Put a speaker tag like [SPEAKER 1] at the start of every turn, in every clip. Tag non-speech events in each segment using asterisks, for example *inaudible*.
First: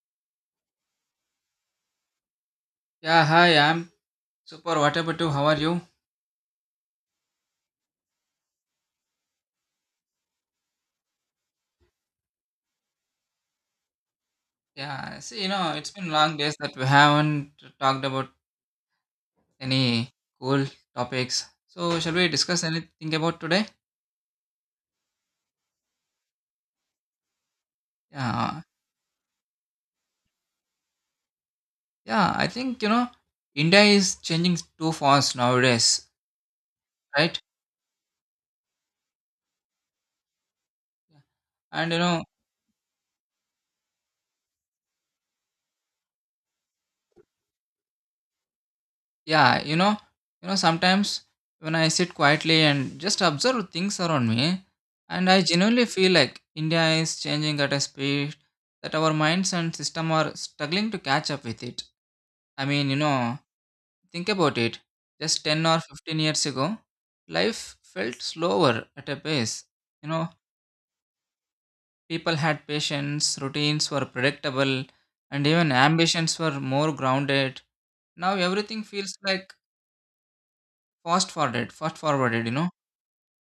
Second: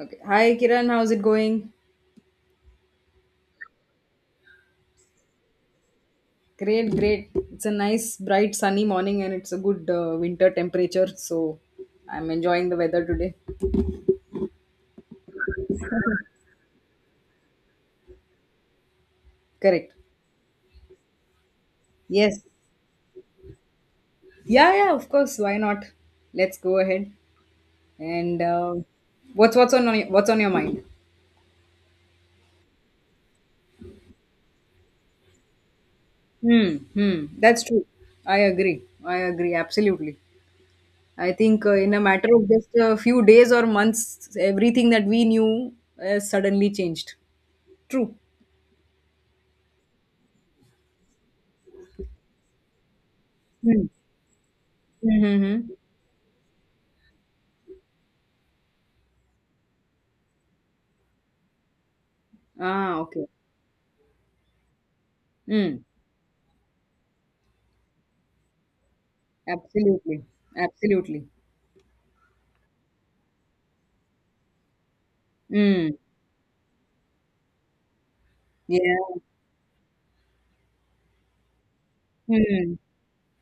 [SPEAKER 1] Okay. Hi, Kiran. How's it going?
[SPEAKER 2] Yeah, hi, I'm super. What about you? How are you?
[SPEAKER 1] Great, great. It's a nice, bright, sunny morning, and it's a good winter temperature. So I'm enjoying the weather today.
[SPEAKER 2] Yeah, see, you know, it's been long days that we haven't talked about
[SPEAKER 1] Correct.
[SPEAKER 2] any cool topics. So, shall we
[SPEAKER 1] Yes.
[SPEAKER 2] discuss anything about today?
[SPEAKER 1] Yeah, yeah. Of course. Why not? Let's go ahead. And
[SPEAKER 2] Yeah,
[SPEAKER 1] What's on your mind?
[SPEAKER 2] yeah, I think, you know, India is changing too fast nowadays,
[SPEAKER 1] Hmm. Hmm.
[SPEAKER 2] right?
[SPEAKER 1] That's true. I agree. I agree. Absolutely. I think
[SPEAKER 2] And,
[SPEAKER 1] in
[SPEAKER 2] you
[SPEAKER 1] a
[SPEAKER 2] know,
[SPEAKER 1] matter of just a few days or months, everything that we knew suddenly changed. True.
[SPEAKER 2] Yeah, you know, sometimes when I sit quietly and just observe
[SPEAKER 1] Hmm.
[SPEAKER 2] things around me, and
[SPEAKER 1] Mm-hmm.
[SPEAKER 2] I
[SPEAKER 1] Hmm.
[SPEAKER 2] genuinely feel like India is changing at a speed that our minds and system are struggling to catch up with it. I mean, you
[SPEAKER 1] Ah, okay.
[SPEAKER 2] know, think about it. Just 10 or
[SPEAKER 1] Mm,
[SPEAKER 2] 15 years ago, life felt slower at a pace. You
[SPEAKER 1] absolutely.
[SPEAKER 2] know,
[SPEAKER 1] Absolutely.
[SPEAKER 2] people had patience, routines were predictable, and even
[SPEAKER 1] Mm,
[SPEAKER 2] ambitions were more grounded. Now everything feels
[SPEAKER 1] yeah.
[SPEAKER 2] like fast forwarded,
[SPEAKER 1] Mm,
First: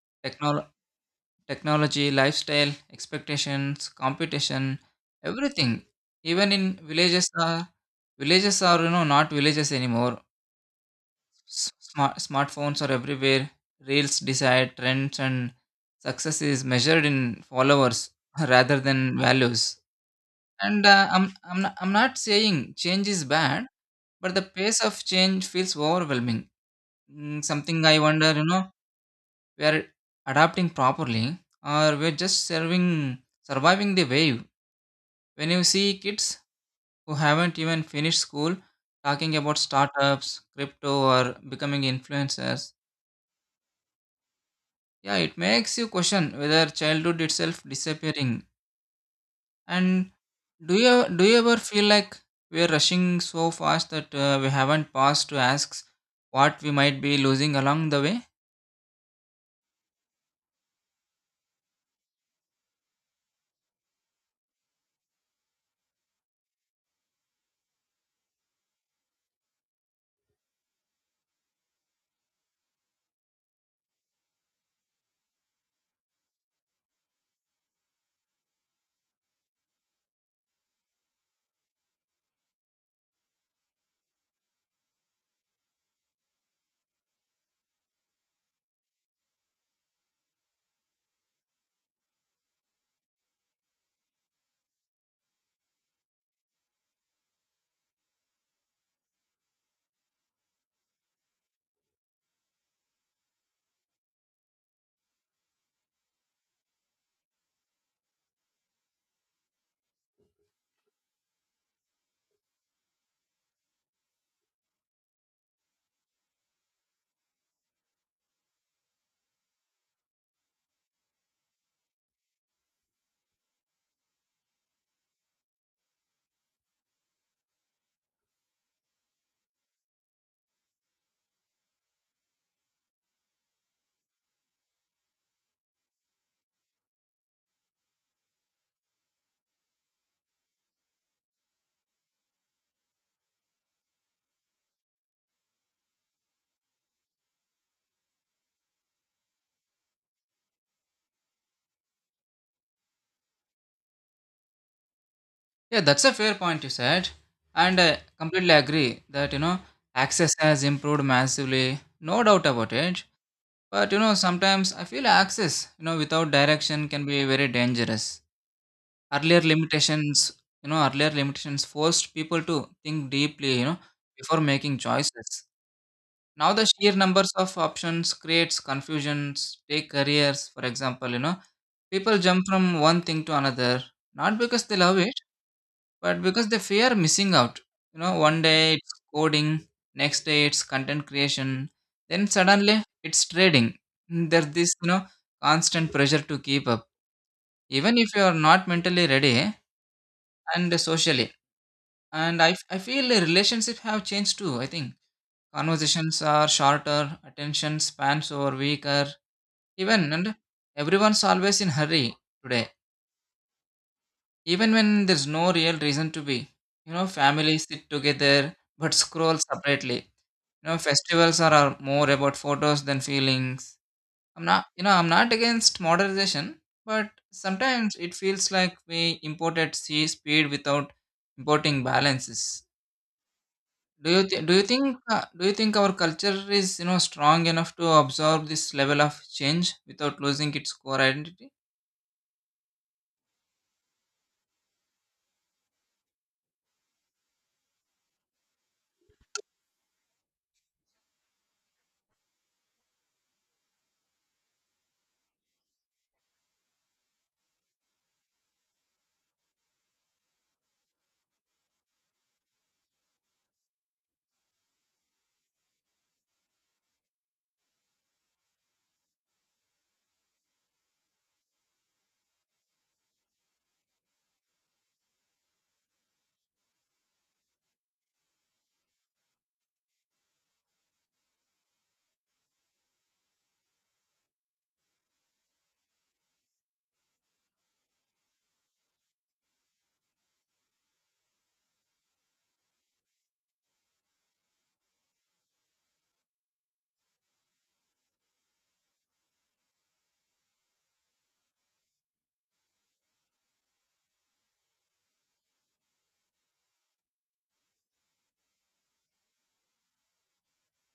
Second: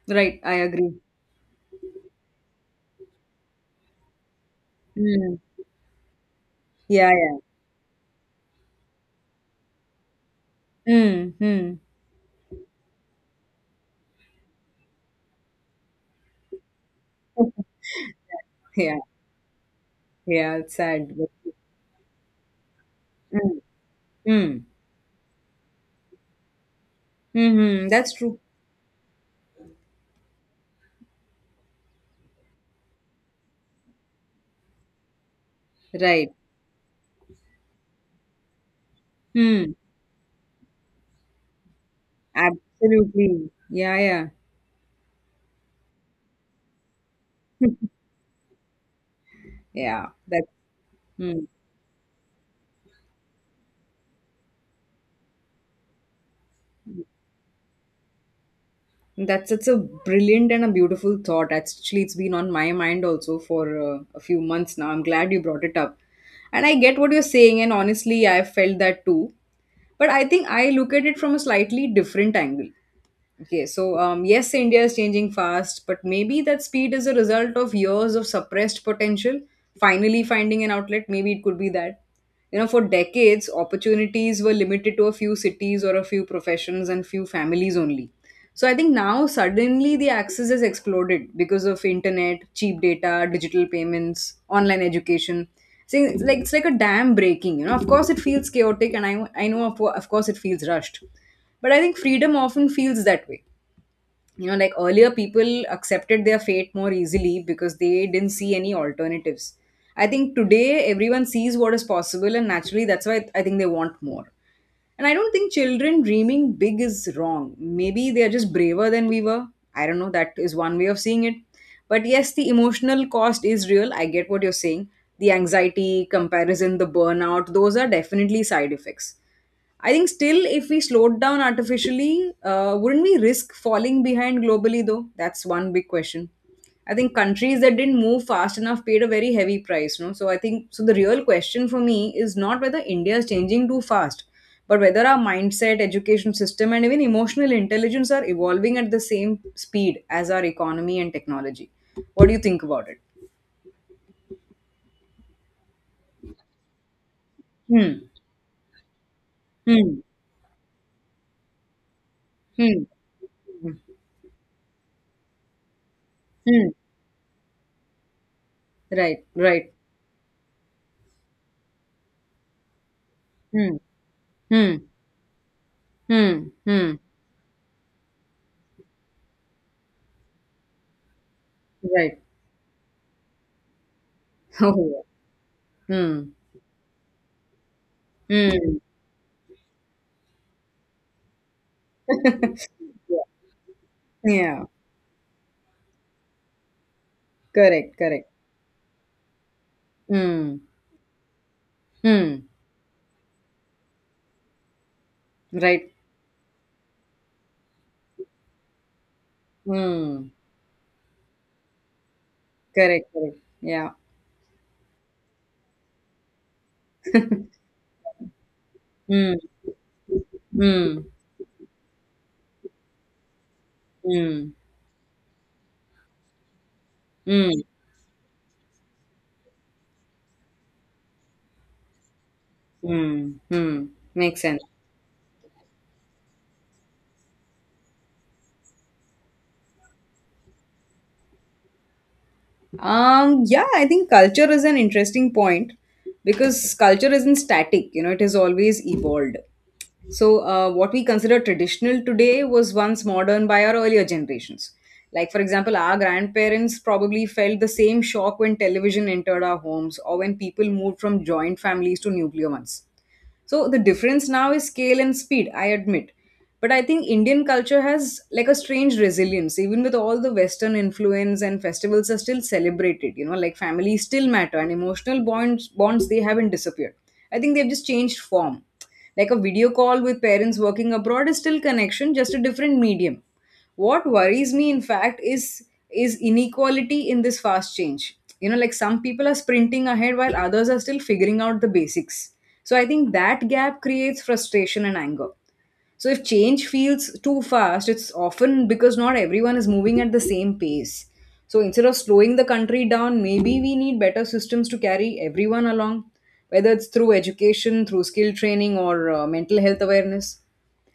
[SPEAKER 1] right. I
[SPEAKER 2] Technol-
[SPEAKER 1] agree.
[SPEAKER 2] technology, lifestyle, expectations, competition,
[SPEAKER 1] Mm,
[SPEAKER 2] everything. Even in
[SPEAKER 1] yeah,
[SPEAKER 2] villages,
[SPEAKER 1] yeah.
[SPEAKER 2] villages are, you know, not villages anymore.
[SPEAKER 1] Mm, mm.
[SPEAKER 2] Smartphones are everywhere. Reels decide trends, and success is measured in
[SPEAKER 1] *laughs*
[SPEAKER 2] followers *laughs* rather
[SPEAKER 1] Yeah,
[SPEAKER 2] than values.
[SPEAKER 1] yeah. It's
[SPEAKER 2] And
[SPEAKER 1] sad.
[SPEAKER 2] I'm
[SPEAKER 1] But-
[SPEAKER 2] I'm not, I'm not saying change is
[SPEAKER 1] Mm,
[SPEAKER 2] bad, but the
[SPEAKER 1] mm,
[SPEAKER 2] pace of change feels overwhelming. Something
[SPEAKER 1] mm-hmm.
[SPEAKER 2] I
[SPEAKER 1] That's
[SPEAKER 2] wonder,
[SPEAKER 1] true.
[SPEAKER 2] you know, we are adapting properly or we're just serving surviving the wave when you see
[SPEAKER 1] Right.
[SPEAKER 2] kids who haven't even finished school talking about
[SPEAKER 1] Mm,
[SPEAKER 2] startups, crypto, or becoming influencers.
[SPEAKER 1] absolutely. Yeah, yeah.
[SPEAKER 2] Yeah, it makes you question whether childhood itself disappearing.
[SPEAKER 1] Yeah.
[SPEAKER 2] And
[SPEAKER 1] That's.
[SPEAKER 2] do you
[SPEAKER 1] Hmm.
[SPEAKER 2] ever feel like we're rushing so fast that we haven't paused to ask what we might be losing along the way?
[SPEAKER 1] That's such a brilliant and a beautiful thought. Actually, it's been on my mind also for a few months now. I'm glad you brought it up. And I get what you're saying, and honestly, I felt that too. But I think I look at it from a slightly different angle. Okay, so yes, India is changing fast, but maybe that speed is a result of years of suppressed potential finally finding an outlet. Maybe it could be that. You know, for decades, opportunities were limited to a few cities or a few professions and few families only, so I think now suddenly the access has exploded because of internet, cheap data, digital payments, online education. So it's like a dam breaking. You know, of course it feels chaotic and I know, of course it feels rushed. But I think freedom often feels that way. You know, like earlier people accepted their fate more easily because they didn't see any alternatives. I think today everyone sees what is possible, and naturally that's why I think they want more. And I don't think children dreaming big is wrong. Maybe they are just braver than we were. I don't know, that is one way of seeing it. But yes, the emotional cost is real, I get what you're saying. The anxiety, comparison, the burnout, those are definitely side effects. I think still, if we slowed down artificially, wouldn't we risk falling behind globally though? That's one big question. I think countries that didn't move fast enough paid a very heavy price, no? So I think so the real question for me is not whether India is changing too fast, but whether our mindset, education system, and even emotional intelligence are evolving at the same speed as our economy and technology. What do you think about it?
[SPEAKER 2] Yeah, that's a fair point you said, and I
[SPEAKER 1] Hmm.
[SPEAKER 2] completely agree that, you know,
[SPEAKER 1] Hmm.
[SPEAKER 2] access has improved massively, no doubt about
[SPEAKER 1] Hmm.
[SPEAKER 2] it.
[SPEAKER 1] Hmm.
[SPEAKER 2] But, you know, sometimes I feel access, you know, without
[SPEAKER 1] Hmm.
[SPEAKER 2] direction can be very dangerous.
[SPEAKER 1] Right.
[SPEAKER 2] Earlier
[SPEAKER 1] Right.
[SPEAKER 2] limitations, earlier limitations forced people to think deeply, you
[SPEAKER 1] Hmm.
[SPEAKER 2] know, before making
[SPEAKER 1] Hmm.
[SPEAKER 2] choices.
[SPEAKER 1] Hmm.
[SPEAKER 2] Now the sheer
[SPEAKER 1] Hmm.
[SPEAKER 2] numbers of options creates confusions. Take careers, for example, you know, people
[SPEAKER 1] Right.
[SPEAKER 2] jump from one thing to another not because they love
[SPEAKER 1] Oh,
[SPEAKER 2] it
[SPEAKER 1] yeah.
[SPEAKER 2] but
[SPEAKER 1] Mm.
[SPEAKER 2] because they fear missing out. You know, one day
[SPEAKER 1] Mm.
[SPEAKER 2] it's coding, next day it's content creation, then
[SPEAKER 1] *laughs*
[SPEAKER 2] suddenly
[SPEAKER 1] Yeah.
[SPEAKER 2] it's trading. There's
[SPEAKER 1] Yeah.
[SPEAKER 2] this, you know, constant pressure to keep up
[SPEAKER 1] Correct,
[SPEAKER 2] even if you
[SPEAKER 1] correct.
[SPEAKER 2] are not mentally ready
[SPEAKER 1] Mm.
[SPEAKER 2] and socially.
[SPEAKER 1] Mm.
[SPEAKER 2] I feel the relationships have changed too, I think.
[SPEAKER 1] Right.
[SPEAKER 2] Conversations are shorter, attention spans are weaker, even,
[SPEAKER 1] Mm.
[SPEAKER 2] and everyone's always in hurry today.
[SPEAKER 1] Correct, correct. Yeah.
[SPEAKER 2] Even when there's no real reason to be. You know, families
[SPEAKER 1] *laughs*
[SPEAKER 2] sit together but
[SPEAKER 1] Mm.
[SPEAKER 2] scroll separately. You know,
[SPEAKER 1] Mm.
[SPEAKER 2] festivals are more about photos than feelings.
[SPEAKER 1] Mm.
[SPEAKER 2] I'm not against modernization, but
[SPEAKER 1] Mm.
[SPEAKER 2] sometimes it feels like we imported sea speed without importing balances.
[SPEAKER 1] Mm. Mm.
[SPEAKER 2] Do you
[SPEAKER 1] Makes
[SPEAKER 2] th-
[SPEAKER 1] sense.
[SPEAKER 2] do you think our culture is, you know, strong enough to absorb this level of change without losing its core identity?
[SPEAKER 1] Yeah, I think culture is an interesting point because culture isn't static, you know, it is always evolved. So, what we consider traditional today was once modern by our earlier generations. Like, for example, our grandparents probably felt the same shock when television entered our homes or when people moved from joint families to nuclear ones. So the difference now is scale and speed, I admit. But I think Indian culture has like a strange resilience. Even with all the Western influence and festivals are still celebrated, you know, like families still matter and emotional bonds they haven't disappeared. I think they've just changed form. Like a video call with parents working abroad is still connection, just a different medium. What worries me in fact is inequality in this fast change. You know, like some people are sprinting ahead while others are still figuring out the basics. So I think that gap creates frustration and anger. So if change feels too fast, it's often because not everyone is moving at the same pace. So instead of slowing the country down, maybe we need better systems to carry everyone along, whether it's through education, through skill training, or mental health awareness.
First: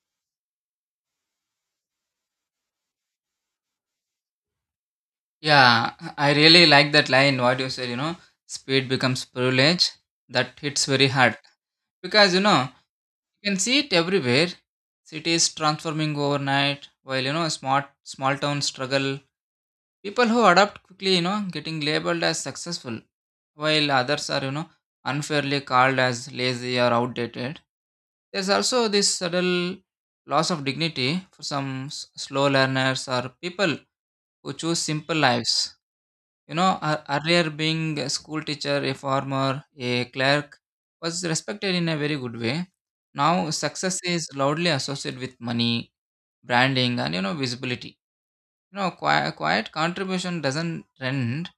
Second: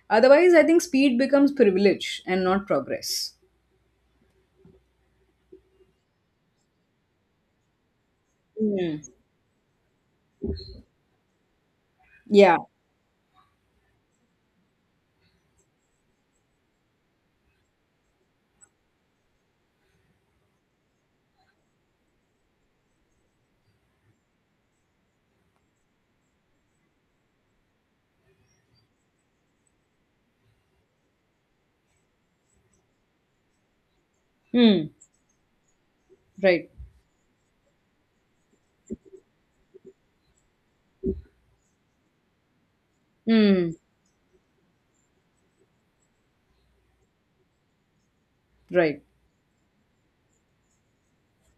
[SPEAKER 1] Otherwise, I think speed becomes privilege and not progress.
[SPEAKER 2] Yeah, I really like that line what you said, you know, speed
[SPEAKER 1] Hmm.
[SPEAKER 2] becomes privilege. That hits very hard. Because, you
[SPEAKER 1] Yeah.
[SPEAKER 2] know, you can see it everywhere. Cities transforming overnight, while, you know, smart small towns struggle. People who adapt quickly, you know, getting labeled as successful, while others are, you know, unfairly called as lazy or outdated. There's also this subtle loss of dignity for some slow learners or people who choose
[SPEAKER 1] Hmm.
[SPEAKER 2] simple lives. You
[SPEAKER 1] Right.
[SPEAKER 2] know, earlier being a school teacher, a farmer, a clerk was respected in a very good way. Now,
[SPEAKER 1] Hmm.
[SPEAKER 2] success is loudly associated with money, branding, and, you know, visibility. You know,
[SPEAKER 1] Right.
[SPEAKER 2] quiet contribution doesn't trend,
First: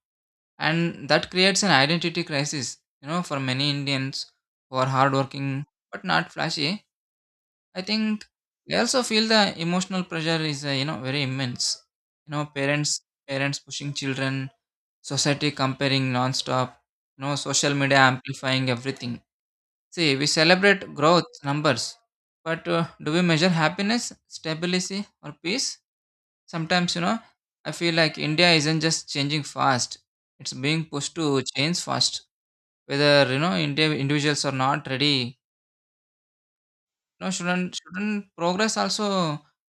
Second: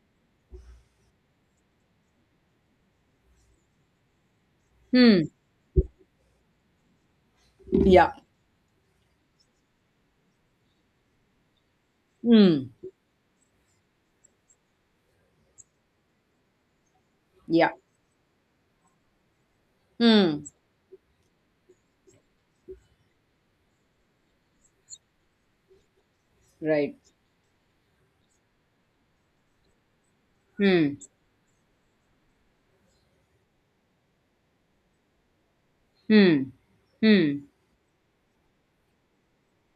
[SPEAKER 2] and that creates an identity crisis. You know, for many Indians who are
[SPEAKER 1] Hmm.
[SPEAKER 2] hardworking but not flashy, I
[SPEAKER 1] Yeah.
[SPEAKER 2] think they also feel the emotional pressure is, you know, very immense. You know,
[SPEAKER 1] Hmm.
[SPEAKER 2] parents pushing children, society comparing non-stop, no,
[SPEAKER 1] Yeah.
[SPEAKER 2] social media amplifying everything. See, we
[SPEAKER 1] Hmm.
[SPEAKER 2] celebrate growth numbers, but do we measure happiness, stability, or peace? Sometimes,
[SPEAKER 1] Right.
[SPEAKER 2] you know, I feel like India isn't just changing fast, it's being
[SPEAKER 1] Hmm.
[SPEAKER 2] pushed to change fast, whether, you know, India individuals are not ready.
[SPEAKER 1] Hmm.
[SPEAKER 2] No,
[SPEAKER 1] Hmm.
[SPEAKER 2] shouldn't progress also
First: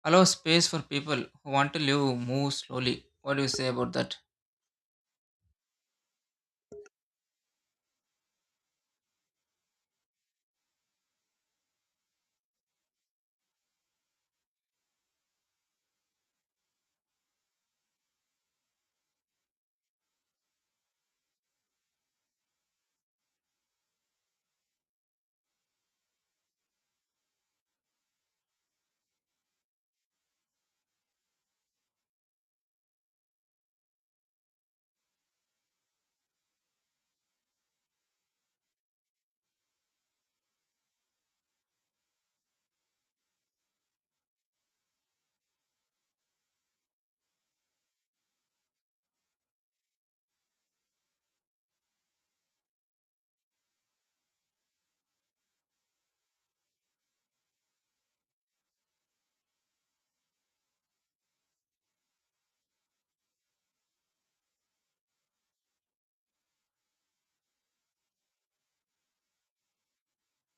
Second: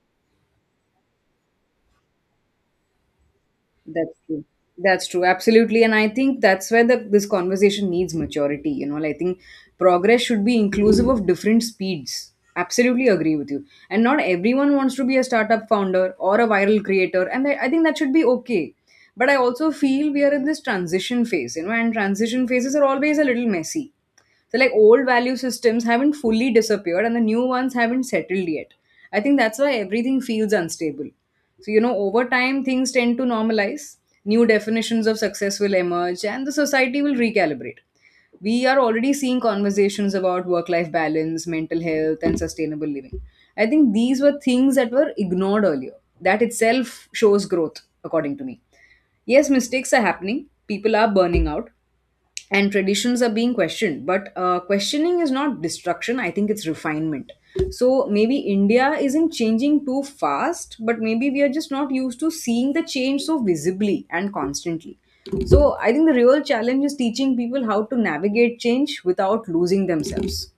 [SPEAKER 2] allow space for people who want to live, move slowly? What do you say about that?
[SPEAKER 1] That's true. That's true. Absolutely. And I think that's where the this conversation needs maturity. You know, like, I think progress should be inclusive of different speeds. Absolutely agree with you. And not everyone wants to be a startup founder or a viral creator. And I think that should be okay. But I also feel we are in this transition phase, you know, and transition phases are always a little messy. So like old value systems haven't fully disappeared and the new ones haven't settled yet. I think that's why everything feels unstable. So, you know, over time, things tend to normalize, new definitions of success will emerge, and the society will recalibrate. We are already seeing conversations about work life balance, mental health, and sustainable living. I think these were things that were ignored earlier. That itself shows growth, according to me. Yes, mistakes are happening, people are burning out, and traditions are being questioned. But questioning is not destruction, I think it's refinement. So maybe India isn't changing too fast, but maybe we are just not used to seeing the change so visibly and constantly. So I think the real challenge is teaching people how to navigate change without losing themselves.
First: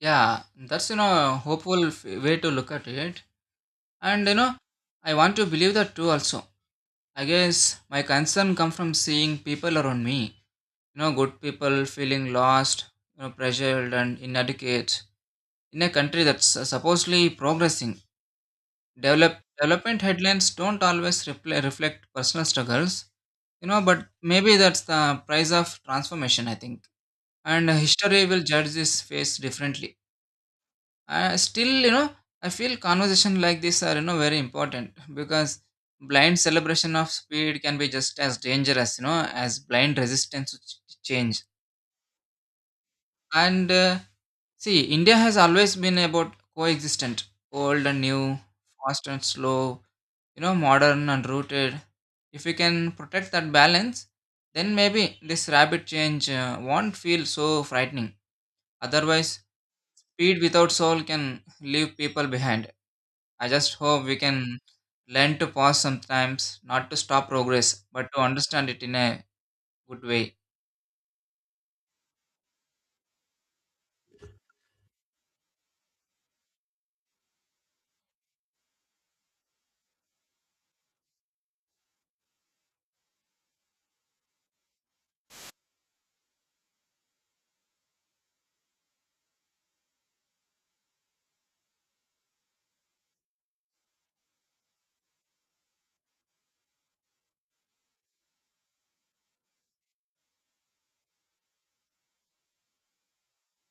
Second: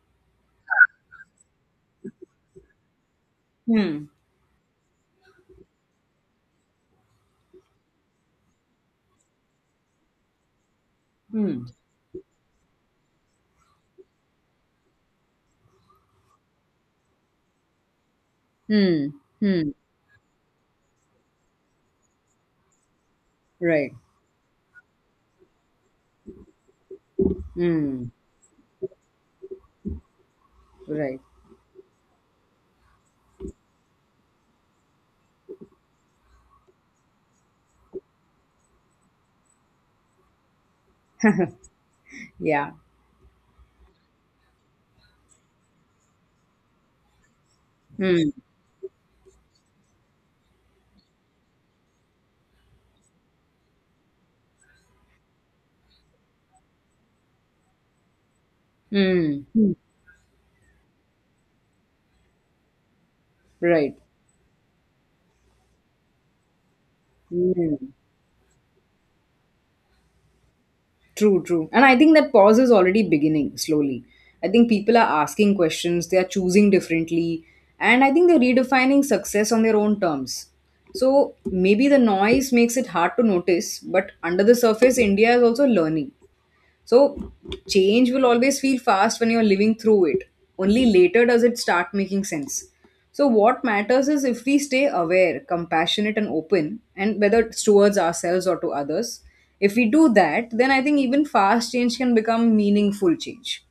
[SPEAKER 2] Yeah, that's, you know, hopeful way to look at it.
[SPEAKER 1] Hmm.
[SPEAKER 2] And, you know, I want to believe that too also. I guess my concern comes from seeing people around me. You know, good
[SPEAKER 1] Hmm.
[SPEAKER 2] people feeling lost, you know, pressured and inadequate in a country that's supposedly progressing.
[SPEAKER 1] Hmm. Hmm.
[SPEAKER 2] Development headlines don't always reflect personal struggles. You know,
[SPEAKER 1] Right.
[SPEAKER 2] but maybe that's the price of transformation, I think. And
[SPEAKER 1] Hmm.
[SPEAKER 2] history will judge this phase differently.
[SPEAKER 1] Right.
[SPEAKER 2] Still, you know, I feel conversation like this are, you know, very important *laughs* because blind celebration of speed can be just as dangerous, you know, as blind resistance to change.
[SPEAKER 1] Yeah.
[SPEAKER 2] And see, India has always been about coexistent old and new,
[SPEAKER 1] Hmm.
[SPEAKER 2] fast and slow, you know, modern and rooted. If we can protect that balance, then maybe this rapid change won't feel so frightening. Otherwise,
[SPEAKER 1] Hmm. Hmm.
[SPEAKER 2] speed without soul can leave people behind. I just
[SPEAKER 1] Right.
[SPEAKER 2] hope we can learn to pause sometimes, not to stop progress,
[SPEAKER 1] Mm.
[SPEAKER 2] but to understand it in a good way.
[SPEAKER 1] True, true. And I think that pause is already beginning slowly. I think people are asking questions, they are choosing differently, and I think they're redefining success on their own terms. So maybe the noise makes it hard to notice, but under the surface, India is also learning. So, change will always feel fast when you're living through it. Only later does it start making sense. So, what matters is if we stay aware, compassionate, and open, and whether it's towards ourselves or to others. If we do that, then I think even fast change can become meaningful change.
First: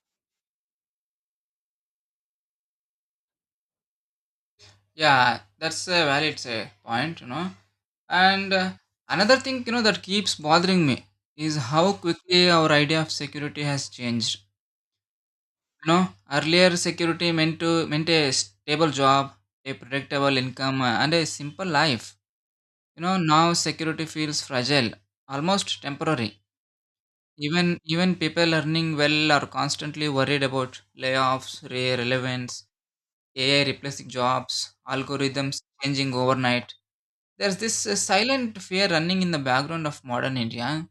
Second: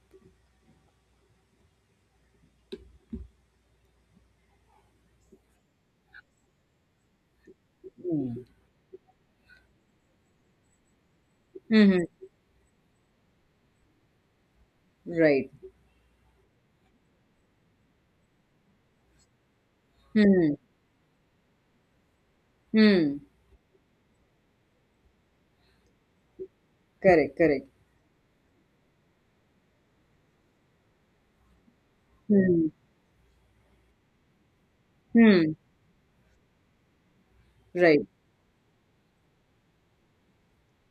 [SPEAKER 2] Yeah, that's a valid point, you know. And another thing, you know, that keeps bothering me is how
[SPEAKER 1] Hmm.
[SPEAKER 2] quickly our idea of security has changed.
[SPEAKER 1] Right.
[SPEAKER 2] You know, earlier security meant a stable job, a predictable
[SPEAKER 1] Hmm.
[SPEAKER 2] income, and a simple life. You
[SPEAKER 1] Hmm.
[SPEAKER 2] know, now security feels fragile, almost temporary.
[SPEAKER 1] Correct. Correct.
[SPEAKER 2] Even people earning well are constantly worried about layoffs, relevance,
[SPEAKER 1] Hmm.
[SPEAKER 2] AI replacing jobs,
[SPEAKER 1] Hmm.
[SPEAKER 2] algorithms changing overnight. There's this
[SPEAKER 1] Right.
[SPEAKER 2] silent fear running in the background of modern India,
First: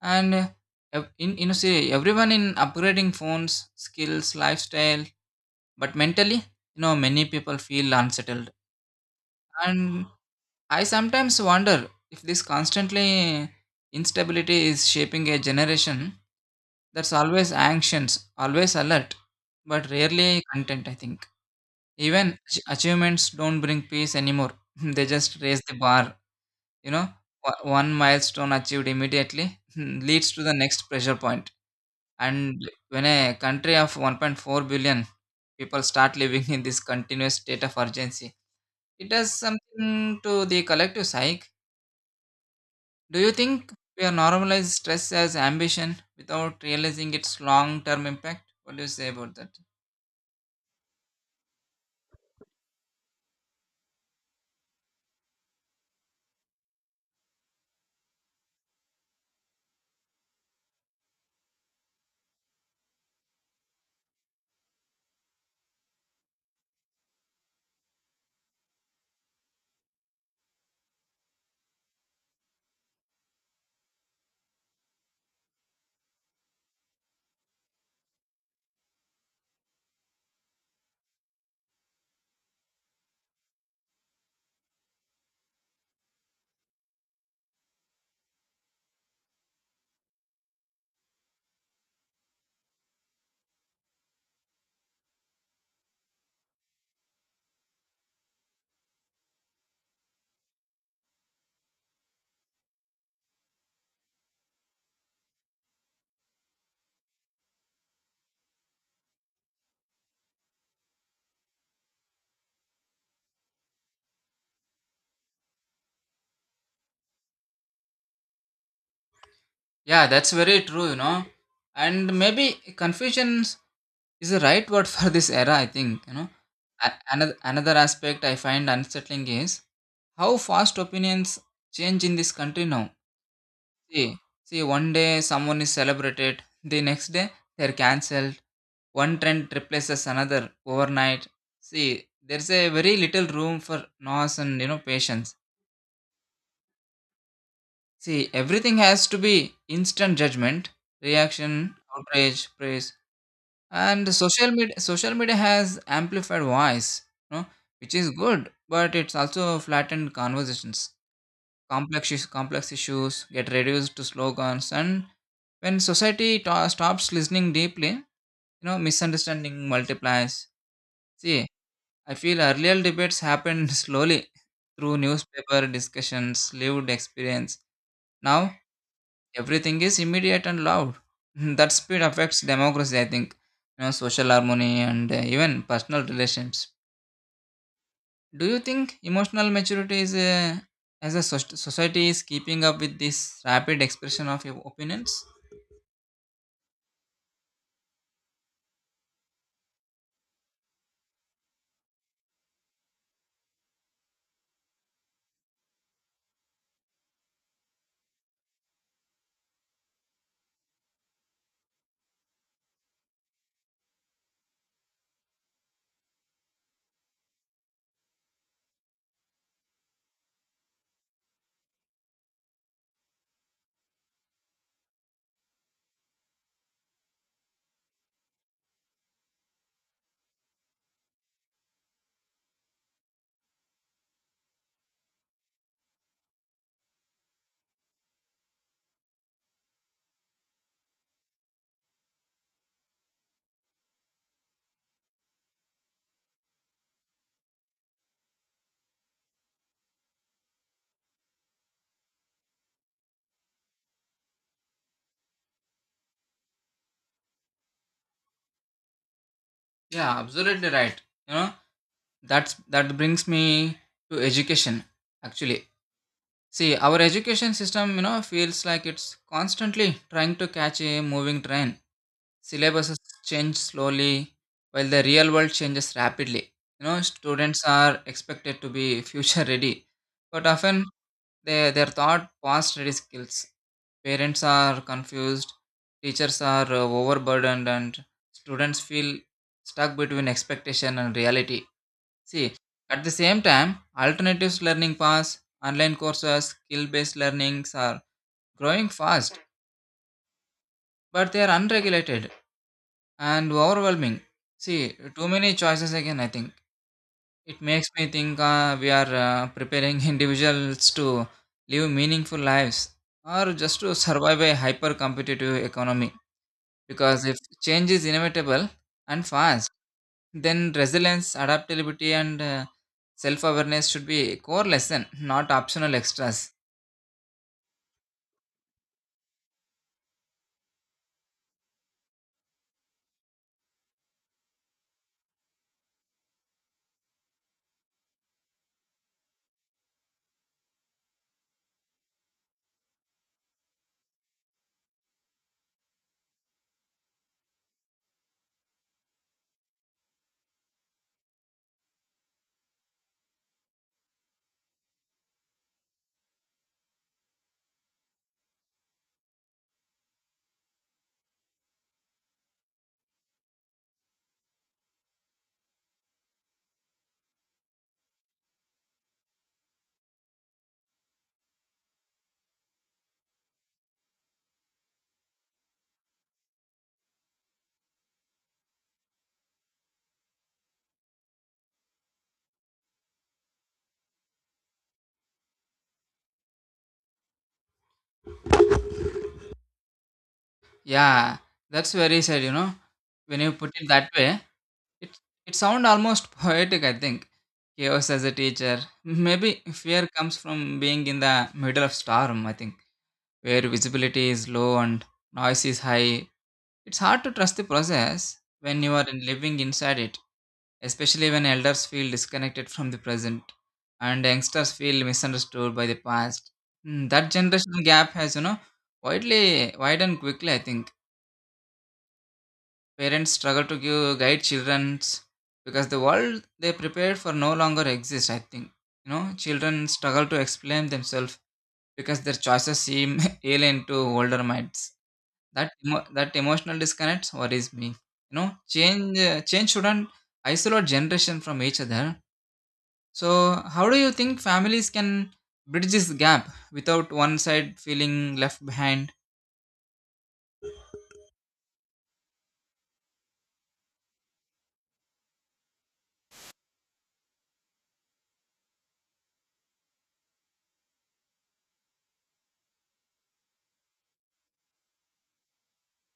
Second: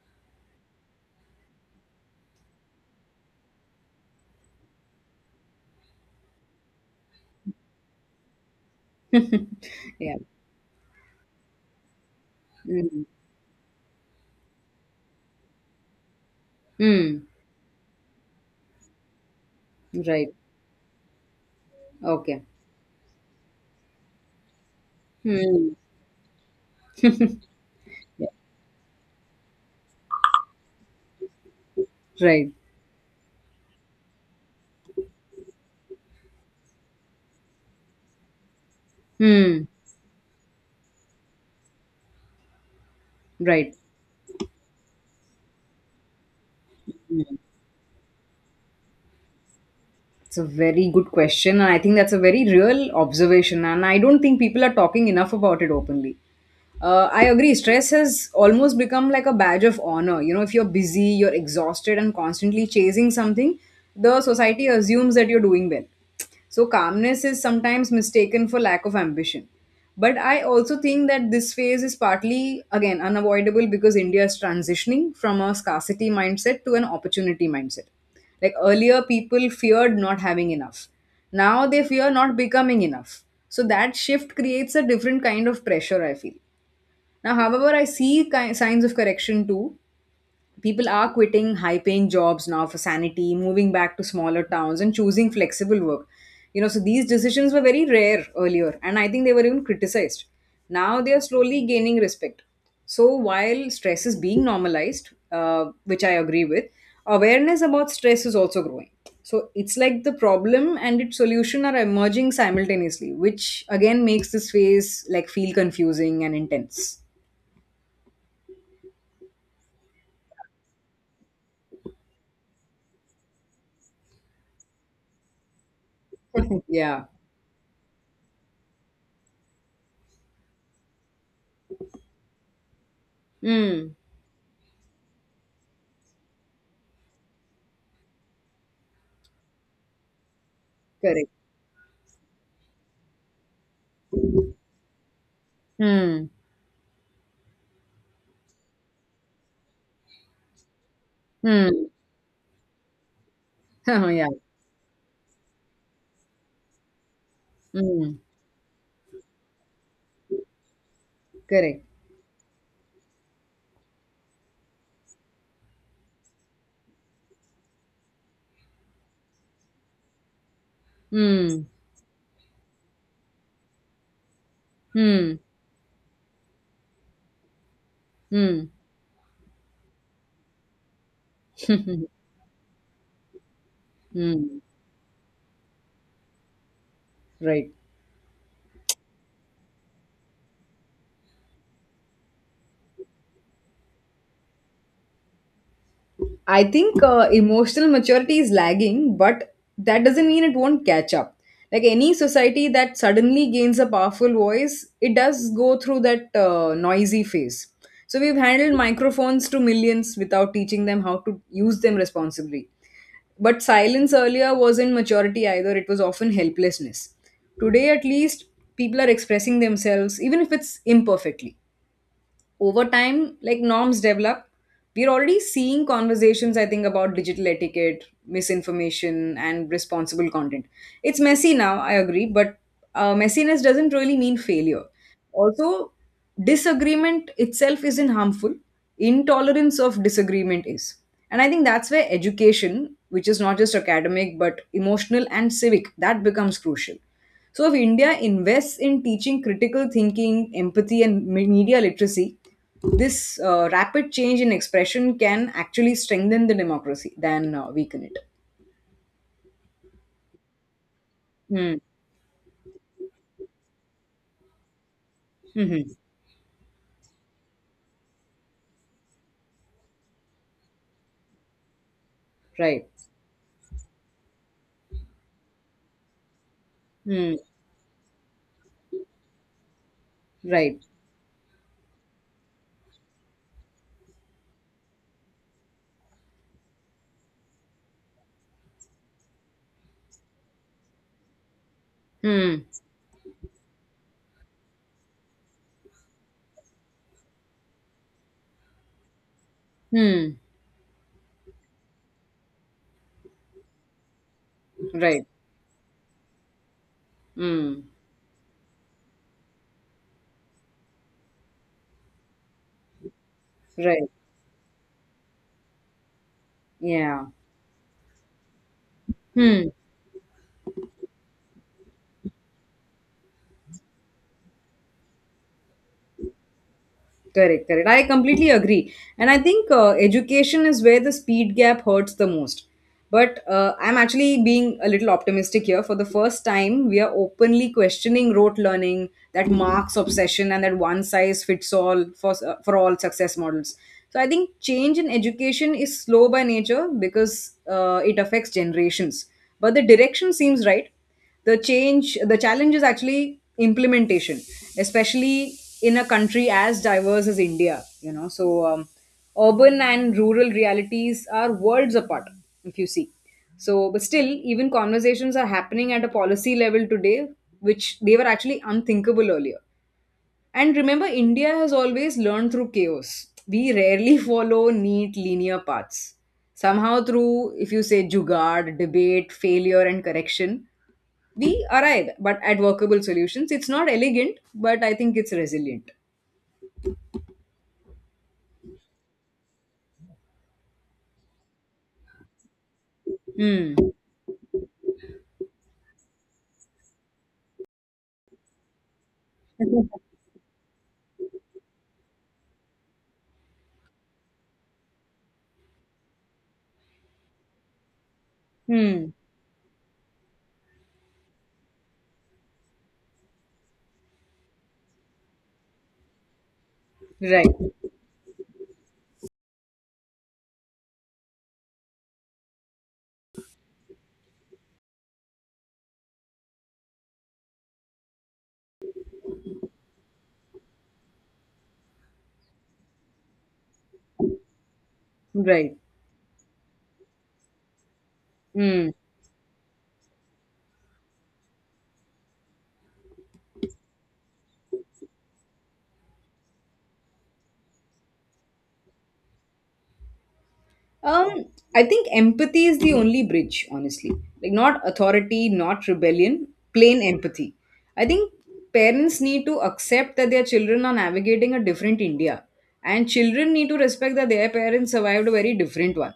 [SPEAKER 2] and ev- in you know, say everyone in upgrading phones, skills, lifestyle, but mentally, you know, many people feel unsettled,
[SPEAKER 1] *laughs*
[SPEAKER 2] and
[SPEAKER 1] Yeah.
[SPEAKER 2] I sometimes wonder if this
[SPEAKER 1] Hmm.
[SPEAKER 2] constantly instability is shaping a generation that's
[SPEAKER 1] Hmm.
[SPEAKER 2] always anxious, always alert, but
[SPEAKER 1] Right.
[SPEAKER 2] rarely content, I think. Even
[SPEAKER 1] Okay.
[SPEAKER 2] achievements don't bring peace anymore. *laughs* They just raise
[SPEAKER 1] Hmm.
[SPEAKER 2] the bar, you know. One
[SPEAKER 1] Yeah.
[SPEAKER 2] milestone achieved immediately *laughs* leads to the next pressure point.
[SPEAKER 1] Right.
[SPEAKER 2] And when a country of 1.4 billion people start living in this continuous state of urgency, it does
[SPEAKER 1] Hmm.
[SPEAKER 2] something to the collective psyche. Do you think
[SPEAKER 1] Right.
[SPEAKER 2] we are normalized stress as ambition without realizing
[SPEAKER 1] Mm.
[SPEAKER 2] its long term impact? What do you say about that?
[SPEAKER 1] It's a very good question. And I think that's a very real observation. And I don't think people are talking enough about it openly. I agree. Stress has almost become like a badge of honor. You know, if you're busy, you're exhausted, and constantly chasing something, the society assumes that you're doing well. So, calmness is sometimes mistaken for lack of ambition. But I also think that this phase is partly, again, unavoidable because India is transitioning from a scarcity mindset to an opportunity mindset. Like earlier, people feared not having enough. Now they fear not becoming enough. So, that shift creates a different kind of pressure, I feel. Now, however, I see signs of correction too. People are quitting high paying jobs now for sanity, moving back to smaller towns, and choosing flexible work. You know, so these decisions were very rare earlier, and I think they were even criticized. Now they are slowly gaining respect. So, while stress is being normalized, which I agree with, awareness about stress is also growing. So, it's like the problem and its solution are emerging simultaneously, which again makes this phase like feel confusing and intense.
[SPEAKER 2] Yeah, that's very true, you know. And maybe confusion is the right word *laughs* for this era, I think, you know.
[SPEAKER 1] *laughs*
[SPEAKER 2] A-
[SPEAKER 1] Yeah.
[SPEAKER 2] Another, another aspect I find unsettling is how fast opinions change in this country now.
[SPEAKER 1] Mm.
[SPEAKER 2] See, see, one day someone is celebrated, the next day they're cancelled, one trend replaces another overnight.
[SPEAKER 1] Correct.
[SPEAKER 2] See, there's a very little room for noise and, you know, patience.
[SPEAKER 1] Mm.
[SPEAKER 2] See, everything has to be instant judgment, reaction,
[SPEAKER 1] Mm.
[SPEAKER 2] outrage, praise,
[SPEAKER 1] *laughs* Oh,
[SPEAKER 2] and
[SPEAKER 1] yeah.
[SPEAKER 2] social media. Social media has amplified voice, you know, which is
[SPEAKER 1] Mm.
[SPEAKER 2] good, but it's also flattened conversations.
[SPEAKER 1] Correct.
[SPEAKER 2] Complex issues get reduced to slogans, and when society stops listening deeply, you know, misunderstanding multiplies. See,
[SPEAKER 1] Mm.
[SPEAKER 2] I feel earlier debates happened *laughs* slowly through
[SPEAKER 1] Mm.
[SPEAKER 2] newspaper discussions, lived experience. Now
[SPEAKER 1] Mm.
[SPEAKER 2] everything is immediate and loud. *laughs* That speed
[SPEAKER 1] *laughs*
[SPEAKER 2] affects democracy, I think. You know, social
[SPEAKER 1] Mm.
[SPEAKER 2] harmony and, even personal relations.
[SPEAKER 1] Right.
[SPEAKER 2] Do you think emotional maturity is, as a society, is keeping up with this rapid expression of your opinions?
[SPEAKER 1] I think emotional maturity is lagging, but that doesn't mean it won't catch up. Like any society that suddenly gains a powerful voice, it does go through that noisy phase. So we've handled microphones to millions without teaching them how to use them responsibly. But silence earlier wasn't maturity either, it was often helplessness. Today, at least, people are expressing themselves, even if it's imperfectly. Over time, like norms develop, we're already seeing conversations, I think, about digital etiquette, misinformation, and responsible content. It's messy now, I agree, but messiness doesn't really mean failure. Also, disagreement itself isn't harmful, intolerance of disagreement is. And I think that's where education, which is not just academic but emotional and civic, that becomes crucial. So if India invests in teaching critical thinking, empathy, and media literacy, this rapid change in expression can actually strengthen the democracy than weaken it.
[SPEAKER 2] Yeah, absolutely right. You know,
[SPEAKER 1] Hmm.
[SPEAKER 2] that's that brings me to education actually.
[SPEAKER 1] Hmm.
[SPEAKER 2] See, our education system, you know, feels like it's constantly trying to catch a moving train.
[SPEAKER 1] Right.
[SPEAKER 2] Syllabuses change slowly, while the real world changes rapidly. You know,
[SPEAKER 1] Hmm.
[SPEAKER 2] students are expected to be *laughs* future ready, but
[SPEAKER 1] Right.
[SPEAKER 2] often they're taught past ready skills. Parents are confused, teachers are overburdened, and students feel stuck between expectation and reality. See,
[SPEAKER 1] Hmm.
[SPEAKER 2] at the same time, alternatives learning paths, online courses, skill based learnings are growing fast,
[SPEAKER 1] Hmm.
[SPEAKER 2] but they are unregulated and overwhelming. See,
[SPEAKER 1] Right.
[SPEAKER 2] too many choices again, I think. It
[SPEAKER 1] Hmm.
[SPEAKER 2] makes me think we are preparing *laughs* individuals to live meaningful lives or just to
[SPEAKER 1] Right.
[SPEAKER 2] survive a hyper competitive economy. Because
[SPEAKER 1] Yeah.
[SPEAKER 2] if change is inevitable and fast,
[SPEAKER 1] Hmm.
[SPEAKER 2] then resilience, adaptability, and self awareness should be core lesson, not optional extras.
[SPEAKER 1] Correct, correct. I completely agree. And I think education is where the speed gap hurts the most. But I'm actually being a little optimistic here. For the first time, we are openly questioning rote learning, that marks obsession, and that one size fits all for all success models. So I think change in education is slow by nature because it affects generations. But the direction seems right. The challenge is actually implementation, especially in a country as diverse as India. So urban and rural realities are worlds apart, if you see. So but still, even conversations are happening at a policy level today, which they were actually unthinkable earlier. And remember, India has always learned through chaos. We rarely *laughs* follow neat linear paths somehow through. If you say jugaad, debate, failure, and correction, we arrive but at workable solutions. It's not elegant, but I think it's resilient.
[SPEAKER 2] Yeah, that's very sad, you know. When you put
[SPEAKER 1] Hmm.
[SPEAKER 2] it that way, it, it sounds almost *laughs* poetic, I think. Chaos as a teacher. Maybe fear comes from being in the middle of storm, I think, where visibility is low and noise is high. It's hard to trust the process when you are
[SPEAKER 1] Hmm.
[SPEAKER 2] living inside it, especially when elders feel disconnected from the present and youngsters feel misunderstood by the past. That
[SPEAKER 1] Right.
[SPEAKER 2] generational gap has, you know, widely widened quickly, I think. Parents struggle to give, guide children's because the world they prepared for no longer exists, I think. You know, children struggle to explain themselves because their choices seem *laughs* alien to older minds. That,
[SPEAKER 1] Right.
[SPEAKER 2] emo- that emotional disconnect worries me. You know,
[SPEAKER 1] Hmm.
[SPEAKER 2] change shouldn't isolate generation from each other. So, how do you think families can bridge this gap without one side feeling left behind?
[SPEAKER 1] Um, I think empathy is the only bridge, honestly. Like not authority, not rebellion, plain empathy. I think parents need to accept that their children are navigating a different India. And children need to respect that their parents survived a very different one.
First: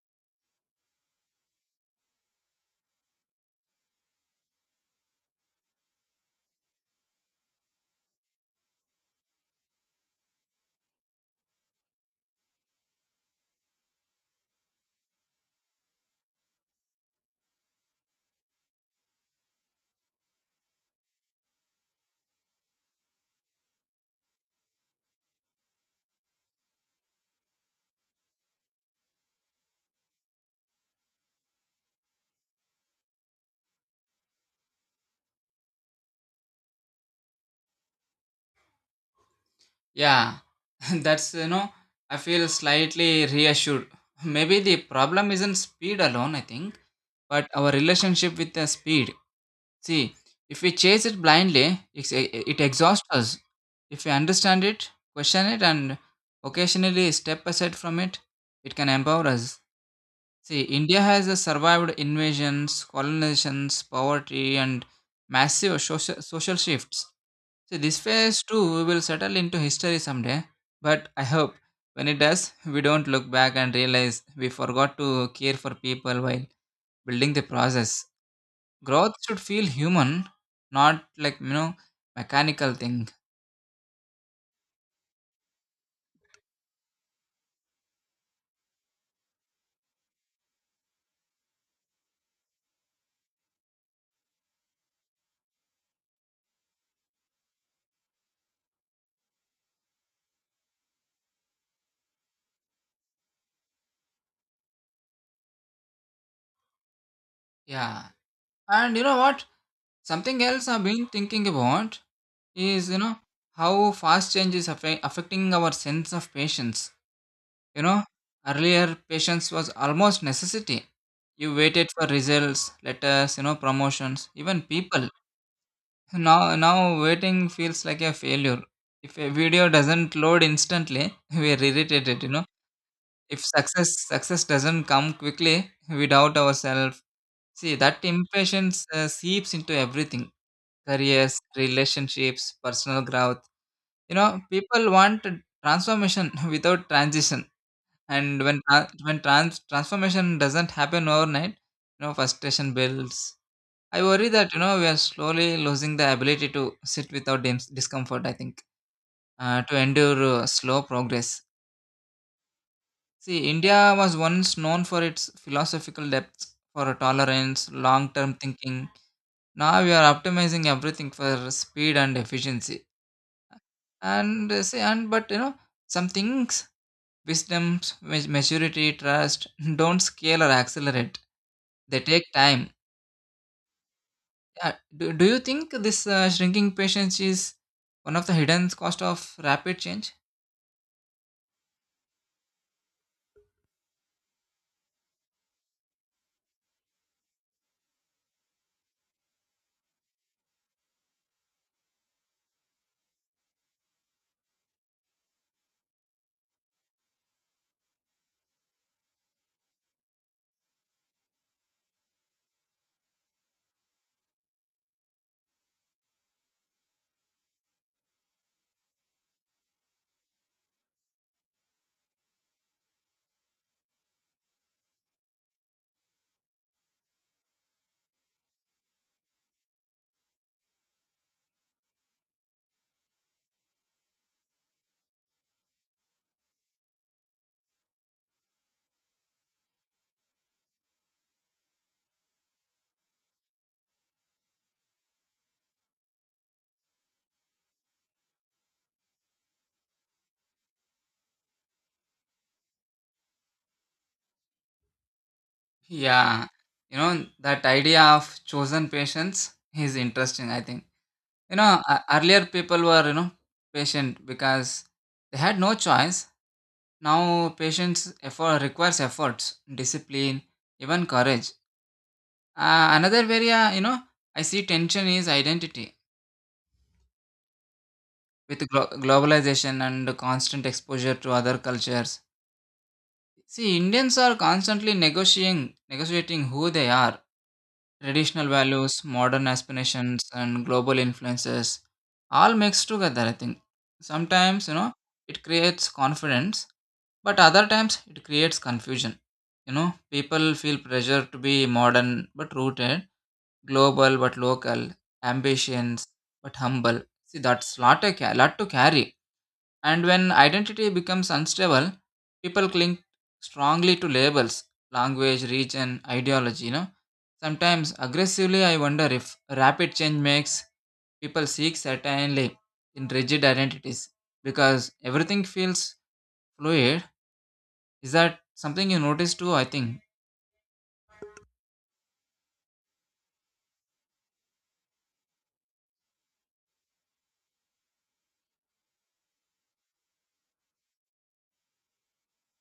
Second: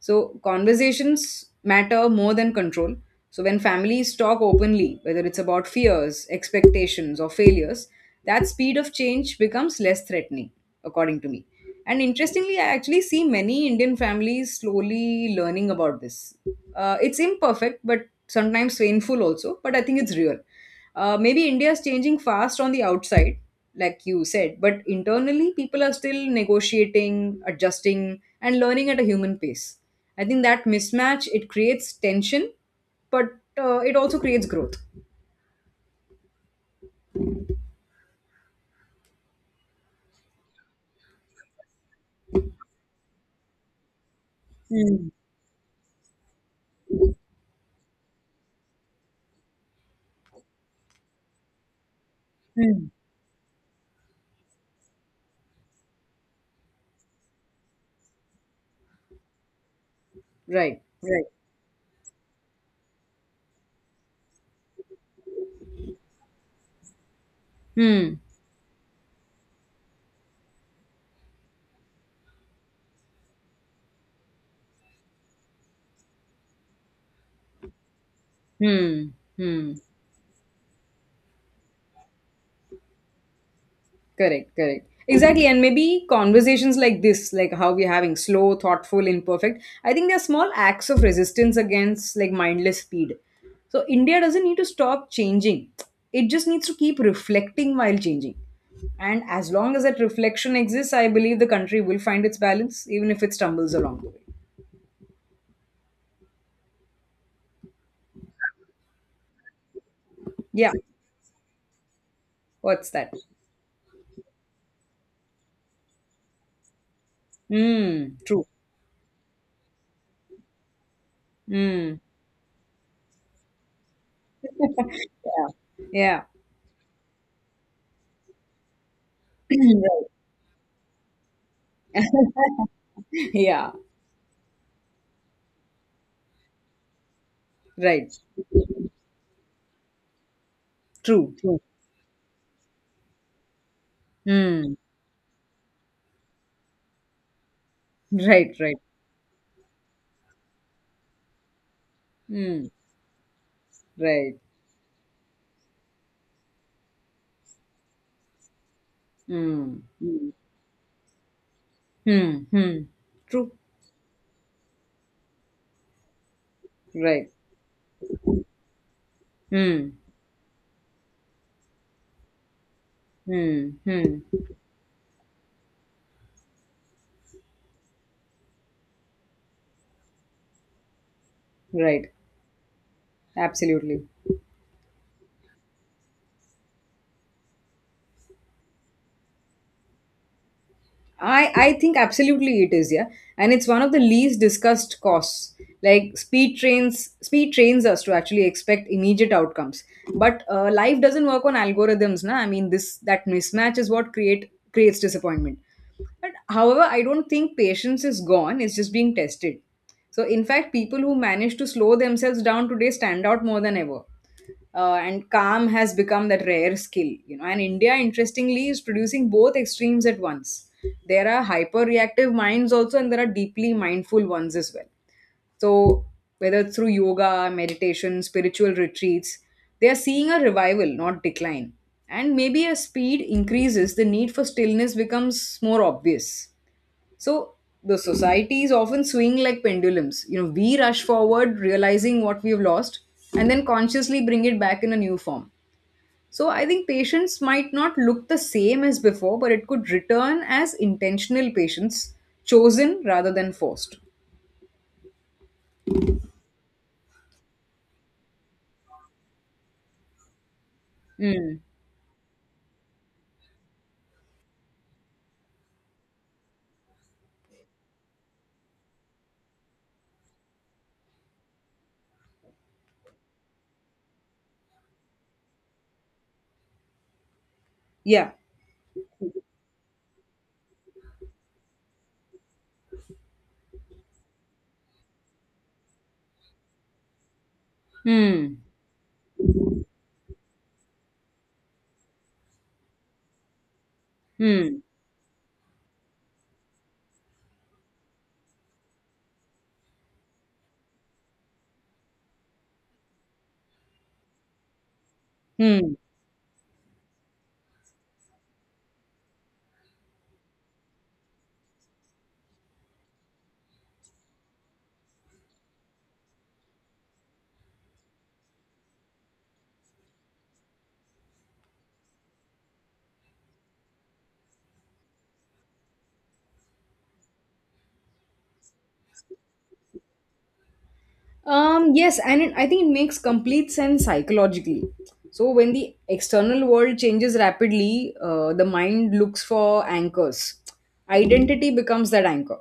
[SPEAKER 1] So conversations matter more than control. So when families talk openly, whether it's about fears, expectations, or failures, that speed of change becomes less threatening, according to me. And interestingly, I actually see many Indian families slowly learning about this. It's imperfect, but sometimes painful also, but I think it's real. Maybe India is changing fast on the outside, like you said, but internally, people are still negotiating, adjusting, and learning at a human pace. I think that mismatch it creates tension, but it also creates growth.
[SPEAKER 2] Yeah, *laughs* that's I feel slightly reassured. Maybe the
[SPEAKER 1] Hmm.
[SPEAKER 2] problem isn't speed alone, I think, but our relationship with the speed. See, if we chase it blindly, it
[SPEAKER 1] Hmm.
[SPEAKER 2] exhausts us. If we understand it, question it, and occasionally step aside from it, it can empower us. See,
[SPEAKER 1] Right.
[SPEAKER 2] India
[SPEAKER 1] Right.
[SPEAKER 2] has survived invasions, colonizations, poverty, and massive social shifts. See, this
[SPEAKER 1] Hmm.
[SPEAKER 2] phase too will settle into history someday, but I hope when it does, we don't look back and realize we forgot to care for people while building the process.
[SPEAKER 1] Hmm.
[SPEAKER 2] Growth should feel
[SPEAKER 1] Hmm.
[SPEAKER 2] human, not like, mechanical thing.
[SPEAKER 1] Correct, correct. Exactly. And maybe conversations like this, like how we're having slow, thoughtful, imperfect, I think they're small acts of resistance against like mindless speed. So India doesn't need to stop changing, it just needs to keep reflecting while changing. And as long as that reflection exists, I believe the country will find its balance, even if it stumbles along the way.
[SPEAKER 2] Yeah. And you know what? Something else
[SPEAKER 1] Yeah,
[SPEAKER 2] I've been thinking about is,
[SPEAKER 1] what's
[SPEAKER 2] you
[SPEAKER 1] that?
[SPEAKER 2] know, how fast change is affecting our sense of patience. You know,
[SPEAKER 1] Hmm, true.
[SPEAKER 2] earlier patience was almost necessity. You waited
[SPEAKER 1] Hmm.
[SPEAKER 2] for results, letters, promotions, even people.
[SPEAKER 1] *laughs* yeah, yeah,
[SPEAKER 2] Now waiting feels like a failure. If a
[SPEAKER 1] *clears throat*
[SPEAKER 2] video
[SPEAKER 1] right.
[SPEAKER 2] doesn't load instantly, *laughs* we are irritated. You know, if
[SPEAKER 1] Yeah,
[SPEAKER 2] success doesn't come quickly, we doubt ourselves. See that
[SPEAKER 1] right.
[SPEAKER 2] impatience seeps into everything:
[SPEAKER 1] True,
[SPEAKER 2] careers,
[SPEAKER 1] true.
[SPEAKER 2] relationships, personal growth. You know,
[SPEAKER 1] Hmm.
[SPEAKER 2] people want transformation *laughs* without transition, and
[SPEAKER 1] Right,
[SPEAKER 2] when
[SPEAKER 1] right.
[SPEAKER 2] transformation doesn't happen overnight,
[SPEAKER 1] Hmm.
[SPEAKER 2] frustration builds. I worry
[SPEAKER 1] Right.
[SPEAKER 2] that we are slowly losing the ability to sit without discomfort. I think to
[SPEAKER 1] Hmm.
[SPEAKER 2] endure
[SPEAKER 1] Hmm.
[SPEAKER 2] slow progress.
[SPEAKER 1] Hmm. Mm.
[SPEAKER 2] See,
[SPEAKER 1] True.
[SPEAKER 2] India was once known for its philosophical depth, for
[SPEAKER 1] Right.
[SPEAKER 2] tolerance, long-term thinking. Now
[SPEAKER 1] Hmm.
[SPEAKER 2] we are optimizing everything for speed and efficiency
[SPEAKER 1] Hmm. Hmm.
[SPEAKER 2] and say and but some things, wisdom, maturity, trust *laughs* don't scale or accelerate, they
[SPEAKER 1] Right.
[SPEAKER 2] take time.
[SPEAKER 1] Absolutely.
[SPEAKER 2] Yeah. Do you think this shrinking patience is one of the hidden cost of rapid change?
[SPEAKER 1] I think absolutely it is, yeah. And it's one of the least discussed costs. Like speed trains us to actually expect immediate outcomes. But life doesn't work on algorithms, na. I mean, this that mismatch is what creates disappointment. But however, I don't think patience is gone, it's just being tested. So, in fact, people who manage to slow themselves down today stand out more than ever. And calm has become that rare skill, you know. And India, interestingly, is producing both extremes at once. There are hyper reactive minds also, and there are deeply mindful ones as well. So, whether it's through yoga, meditation, spiritual retreats, they are seeing a revival, not decline. And maybe as speed increases, the need for stillness becomes more obvious. So, the societies often swing like pendulums. You know, we rush forward, realizing what we've lost, and then consciously bring it back in a new form. So, I think patience might not look the same as before, but it could return as intentional patience, chosen rather than forced.
[SPEAKER 2] Yeah, that idea of chosen patience is interesting, I think.
[SPEAKER 1] Hmm.
[SPEAKER 2] Earlier people were patient because they had no choice. Now patience effort requires efforts, discipline, even courage. Another area, I see tension is identity
[SPEAKER 1] Yeah.
[SPEAKER 2] with globalization and constant exposure to other cultures. See, Indians are constantly negotiating who they are. Traditional
[SPEAKER 1] Hmm.
[SPEAKER 2] values, modern aspirations, and global influences all mixed together. I think sometimes
[SPEAKER 1] Hmm.
[SPEAKER 2] it creates confidence, but other times it creates confusion. You know, people feel pressure to be modern but rooted, global but local,
[SPEAKER 1] Hmm.
[SPEAKER 2] ambitions but humble. See, that's lot a lot to carry. And when identity becomes unstable, people cling strongly to labels, language, region, ideology. You know, sometimes aggressively. I wonder if rapid change makes people seek certainly in rigid identities because everything feels fluid. Is that something you notice too? I think.
[SPEAKER 1] Yes, and I think it makes complete sense psychologically. So when the external world changes rapidly, the mind looks for anchors. Identity becomes that anchor.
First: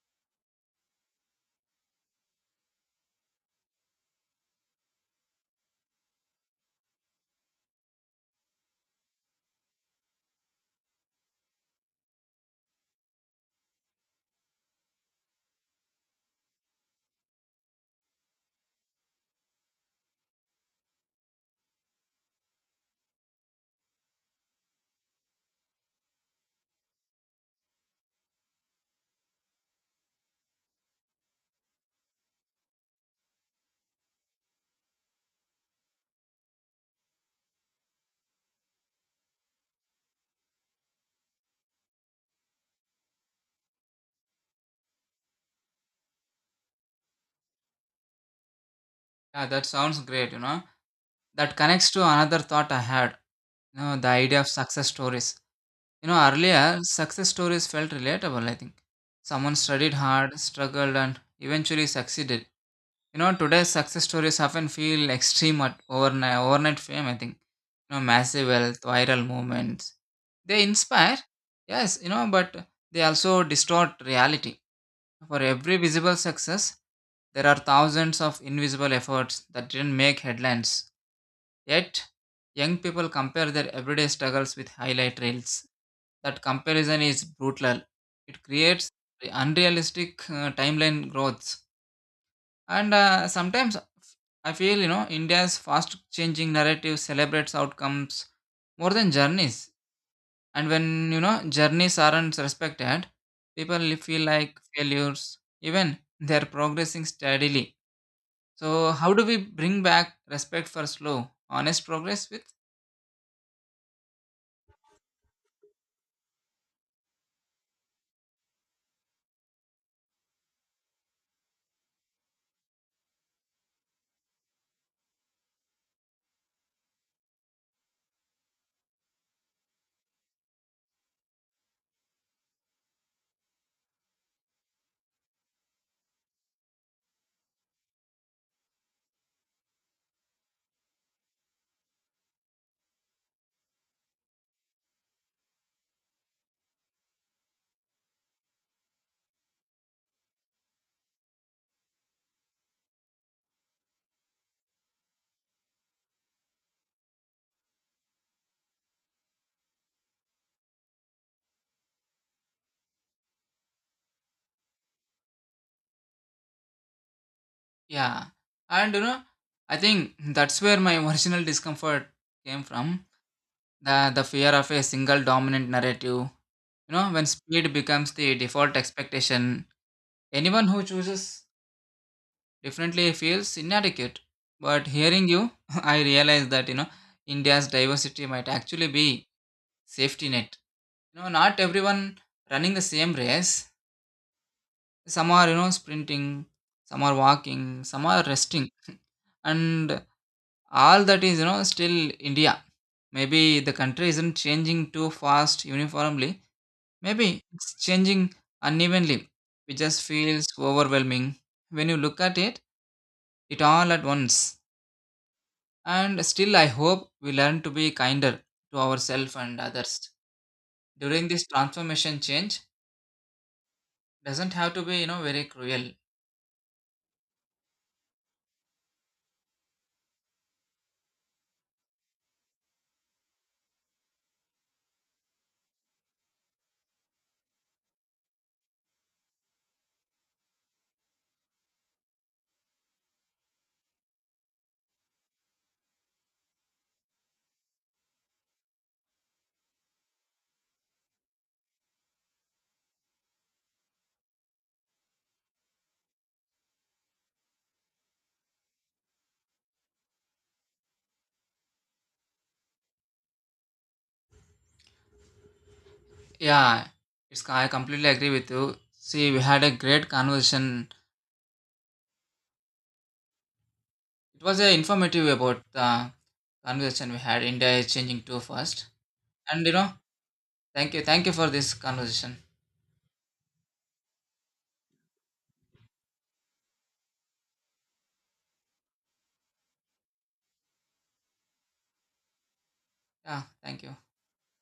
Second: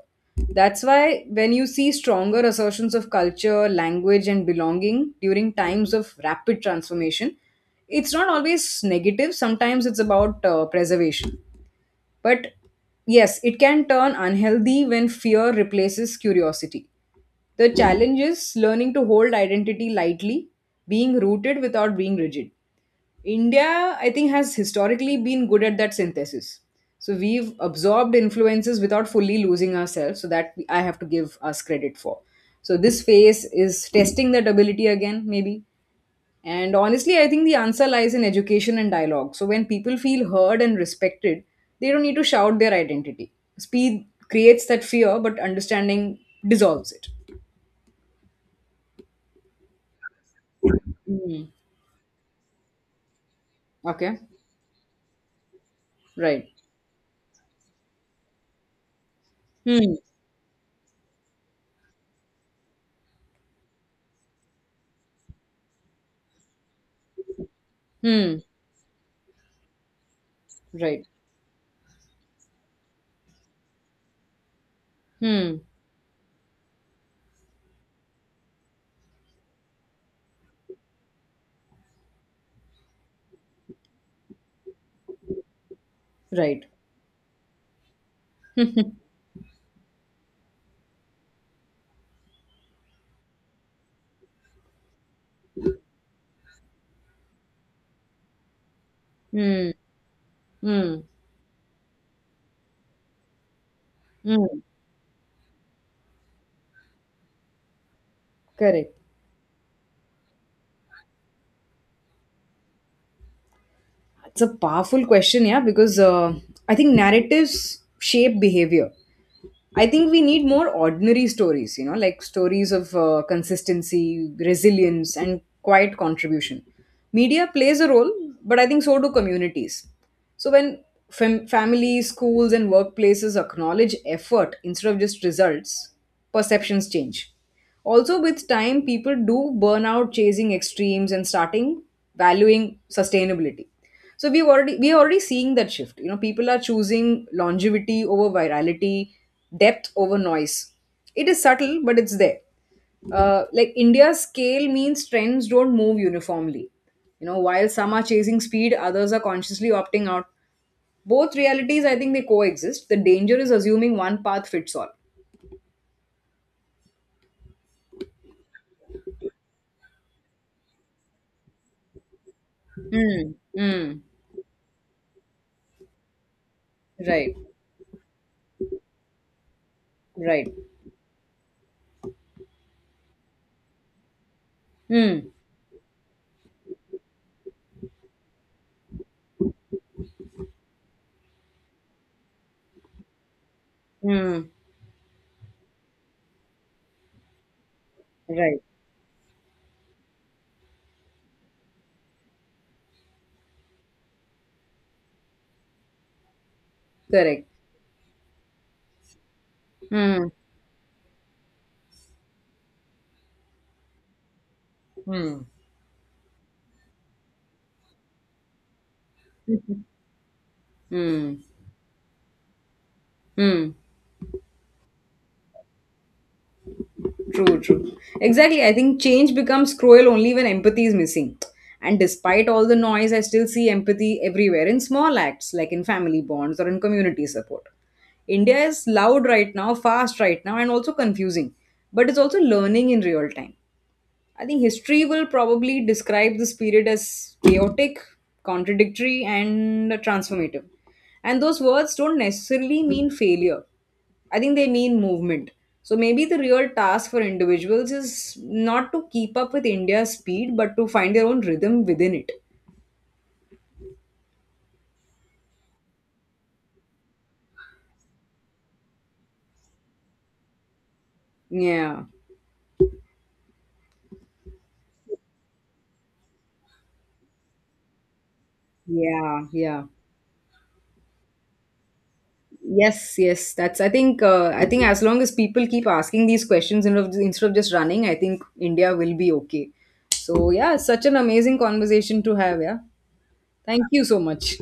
[SPEAKER 1] That's why when you see stronger assertions of culture, language, and belonging during times of rapid transformation, it's not always negative. Sometimes it's about preservation. But yes, it can turn unhealthy when fear replaces curiosity. The challenge is learning to hold identity lightly, being rooted without being rigid. India, I think, has historically been good at that synthesis. So we've absorbed influences without fully losing ourselves. So that I have to give us credit for. So this phase is testing that ability again, maybe. And honestly, I think the answer lies in education and dialogue. So when people feel heard and respected, they don't need to shout their identity. Speed creates that fear, but understanding dissolves it.
[SPEAKER 2] Yeah, that sounds great, you know.
[SPEAKER 1] Mm.
[SPEAKER 2] That connects to another thought I had, the
[SPEAKER 1] Okay.
[SPEAKER 2] idea of success stories. You know,
[SPEAKER 1] Right.
[SPEAKER 2] earlier, success stories felt relatable, I think. Someone studied
[SPEAKER 1] Hmm.
[SPEAKER 2] hard, struggled, and eventually succeeded. You know, today's success stories often feel extreme at overnight fame, I think. You know,
[SPEAKER 1] Hmm.
[SPEAKER 2] massive wealth, viral movements. They
[SPEAKER 1] Right.
[SPEAKER 2] inspire, yes, but they also distort reality. For
[SPEAKER 1] Hmm.
[SPEAKER 2] every visible success, there are thousands of invisible efforts that didn't make headlines. Yet, young people compare their everyday struggles with highlight reels. That
[SPEAKER 1] Right.
[SPEAKER 2] comparison is brutal. It
[SPEAKER 1] *laughs*
[SPEAKER 2] creates
[SPEAKER 1] hmm.
[SPEAKER 2] unrealistic timeline growths. And sometimes I feel, India's fast changing narrative celebrates outcomes more than journeys,
[SPEAKER 1] Hmm.
[SPEAKER 2] and when journeys aren't respected, people feel
[SPEAKER 1] Hmm.
[SPEAKER 2] like failures even they're progressing steadily. So
[SPEAKER 1] Correct.
[SPEAKER 2] how do we bring back respect for slow, honest progress with,
[SPEAKER 1] It's a powerful question, yeah, because I think narratives shape behavior. I think we need more ordinary stories, you know, like stories of consistency, resilience, and quiet contribution. Media plays a role, but I think so do communities. So when families, schools, and workplaces acknowledge effort instead of just results, perceptions change. Also, with time, people do burn out chasing extremes and starting valuing sustainability. So we are already seeing that shift. You know, people are choosing longevity over virality, depth over noise. It is subtle, but it's there. Like India's scale means trends don't move uniformly. You know, while some are chasing speed, others are consciously opting out. Both realities, I think, they coexist. The danger is assuming one path fits all.
[SPEAKER 2] yeah, and you know, I think that's where my *laughs* original discomfort came from,
[SPEAKER 1] Mm, mm,
[SPEAKER 2] the fear of a single dominant narrative. You know, when
[SPEAKER 1] right,
[SPEAKER 2] speed becomes the default expectation,
[SPEAKER 1] right.
[SPEAKER 2] anyone who chooses definitely feels inadequate. But hearing
[SPEAKER 1] Mm,
[SPEAKER 2] you, *laughs* I realize that India's diversity might actually be safety net. You know, not everyone running the same race.
[SPEAKER 1] mm.
[SPEAKER 2] Some are sprinting, some are walking, some are
[SPEAKER 1] Right.
[SPEAKER 2] resting, *laughs* and all that is still India. Maybe the country isn't changing too fast uniformly. Maybe
[SPEAKER 1] Correct.
[SPEAKER 2] it's changing unevenly, which just
[SPEAKER 1] Mm.
[SPEAKER 2] feels overwhelming when you look at it all at once.
[SPEAKER 1] Hmm.
[SPEAKER 2] And still, I hope we learn to be kinder to ourselves and others. During
[SPEAKER 1] Mm.
[SPEAKER 2] this transformation, change
[SPEAKER 1] Mm.
[SPEAKER 2] doesn't have to be, very cruel.
[SPEAKER 1] True, true. Exactly. I think change becomes cruel only when empathy is missing. And despite all the noise, I still see empathy everywhere in small acts, like in family bonds or in community support. India is loud right now, fast right now, and also confusing. But it's also learning in real time. I think history will probably describe this period as chaotic, contradictory, and transformative. And those words don't necessarily mean failure. I think they mean movement. So maybe the real task for individuals is not to keep up with India's speed, but to find their own rhythm within it.
[SPEAKER 2] Yeah, I completely agree with you. See, we had a great conversation.
[SPEAKER 1] Yeah,
[SPEAKER 2] It was informative about the conversation we had. India is changing too fast.
[SPEAKER 1] yeah,
[SPEAKER 2] And, you
[SPEAKER 1] yeah.
[SPEAKER 2] know, thank you. Thank you for this conversation.
[SPEAKER 1] Yes, yes, that's. I think. I think as long as people keep asking these questions instead of just running, I think India will be okay. So yeah, such an amazing conversation to have. Yeah,
[SPEAKER 2] Yeah,
[SPEAKER 1] thank
[SPEAKER 2] thank you.
[SPEAKER 1] you so much.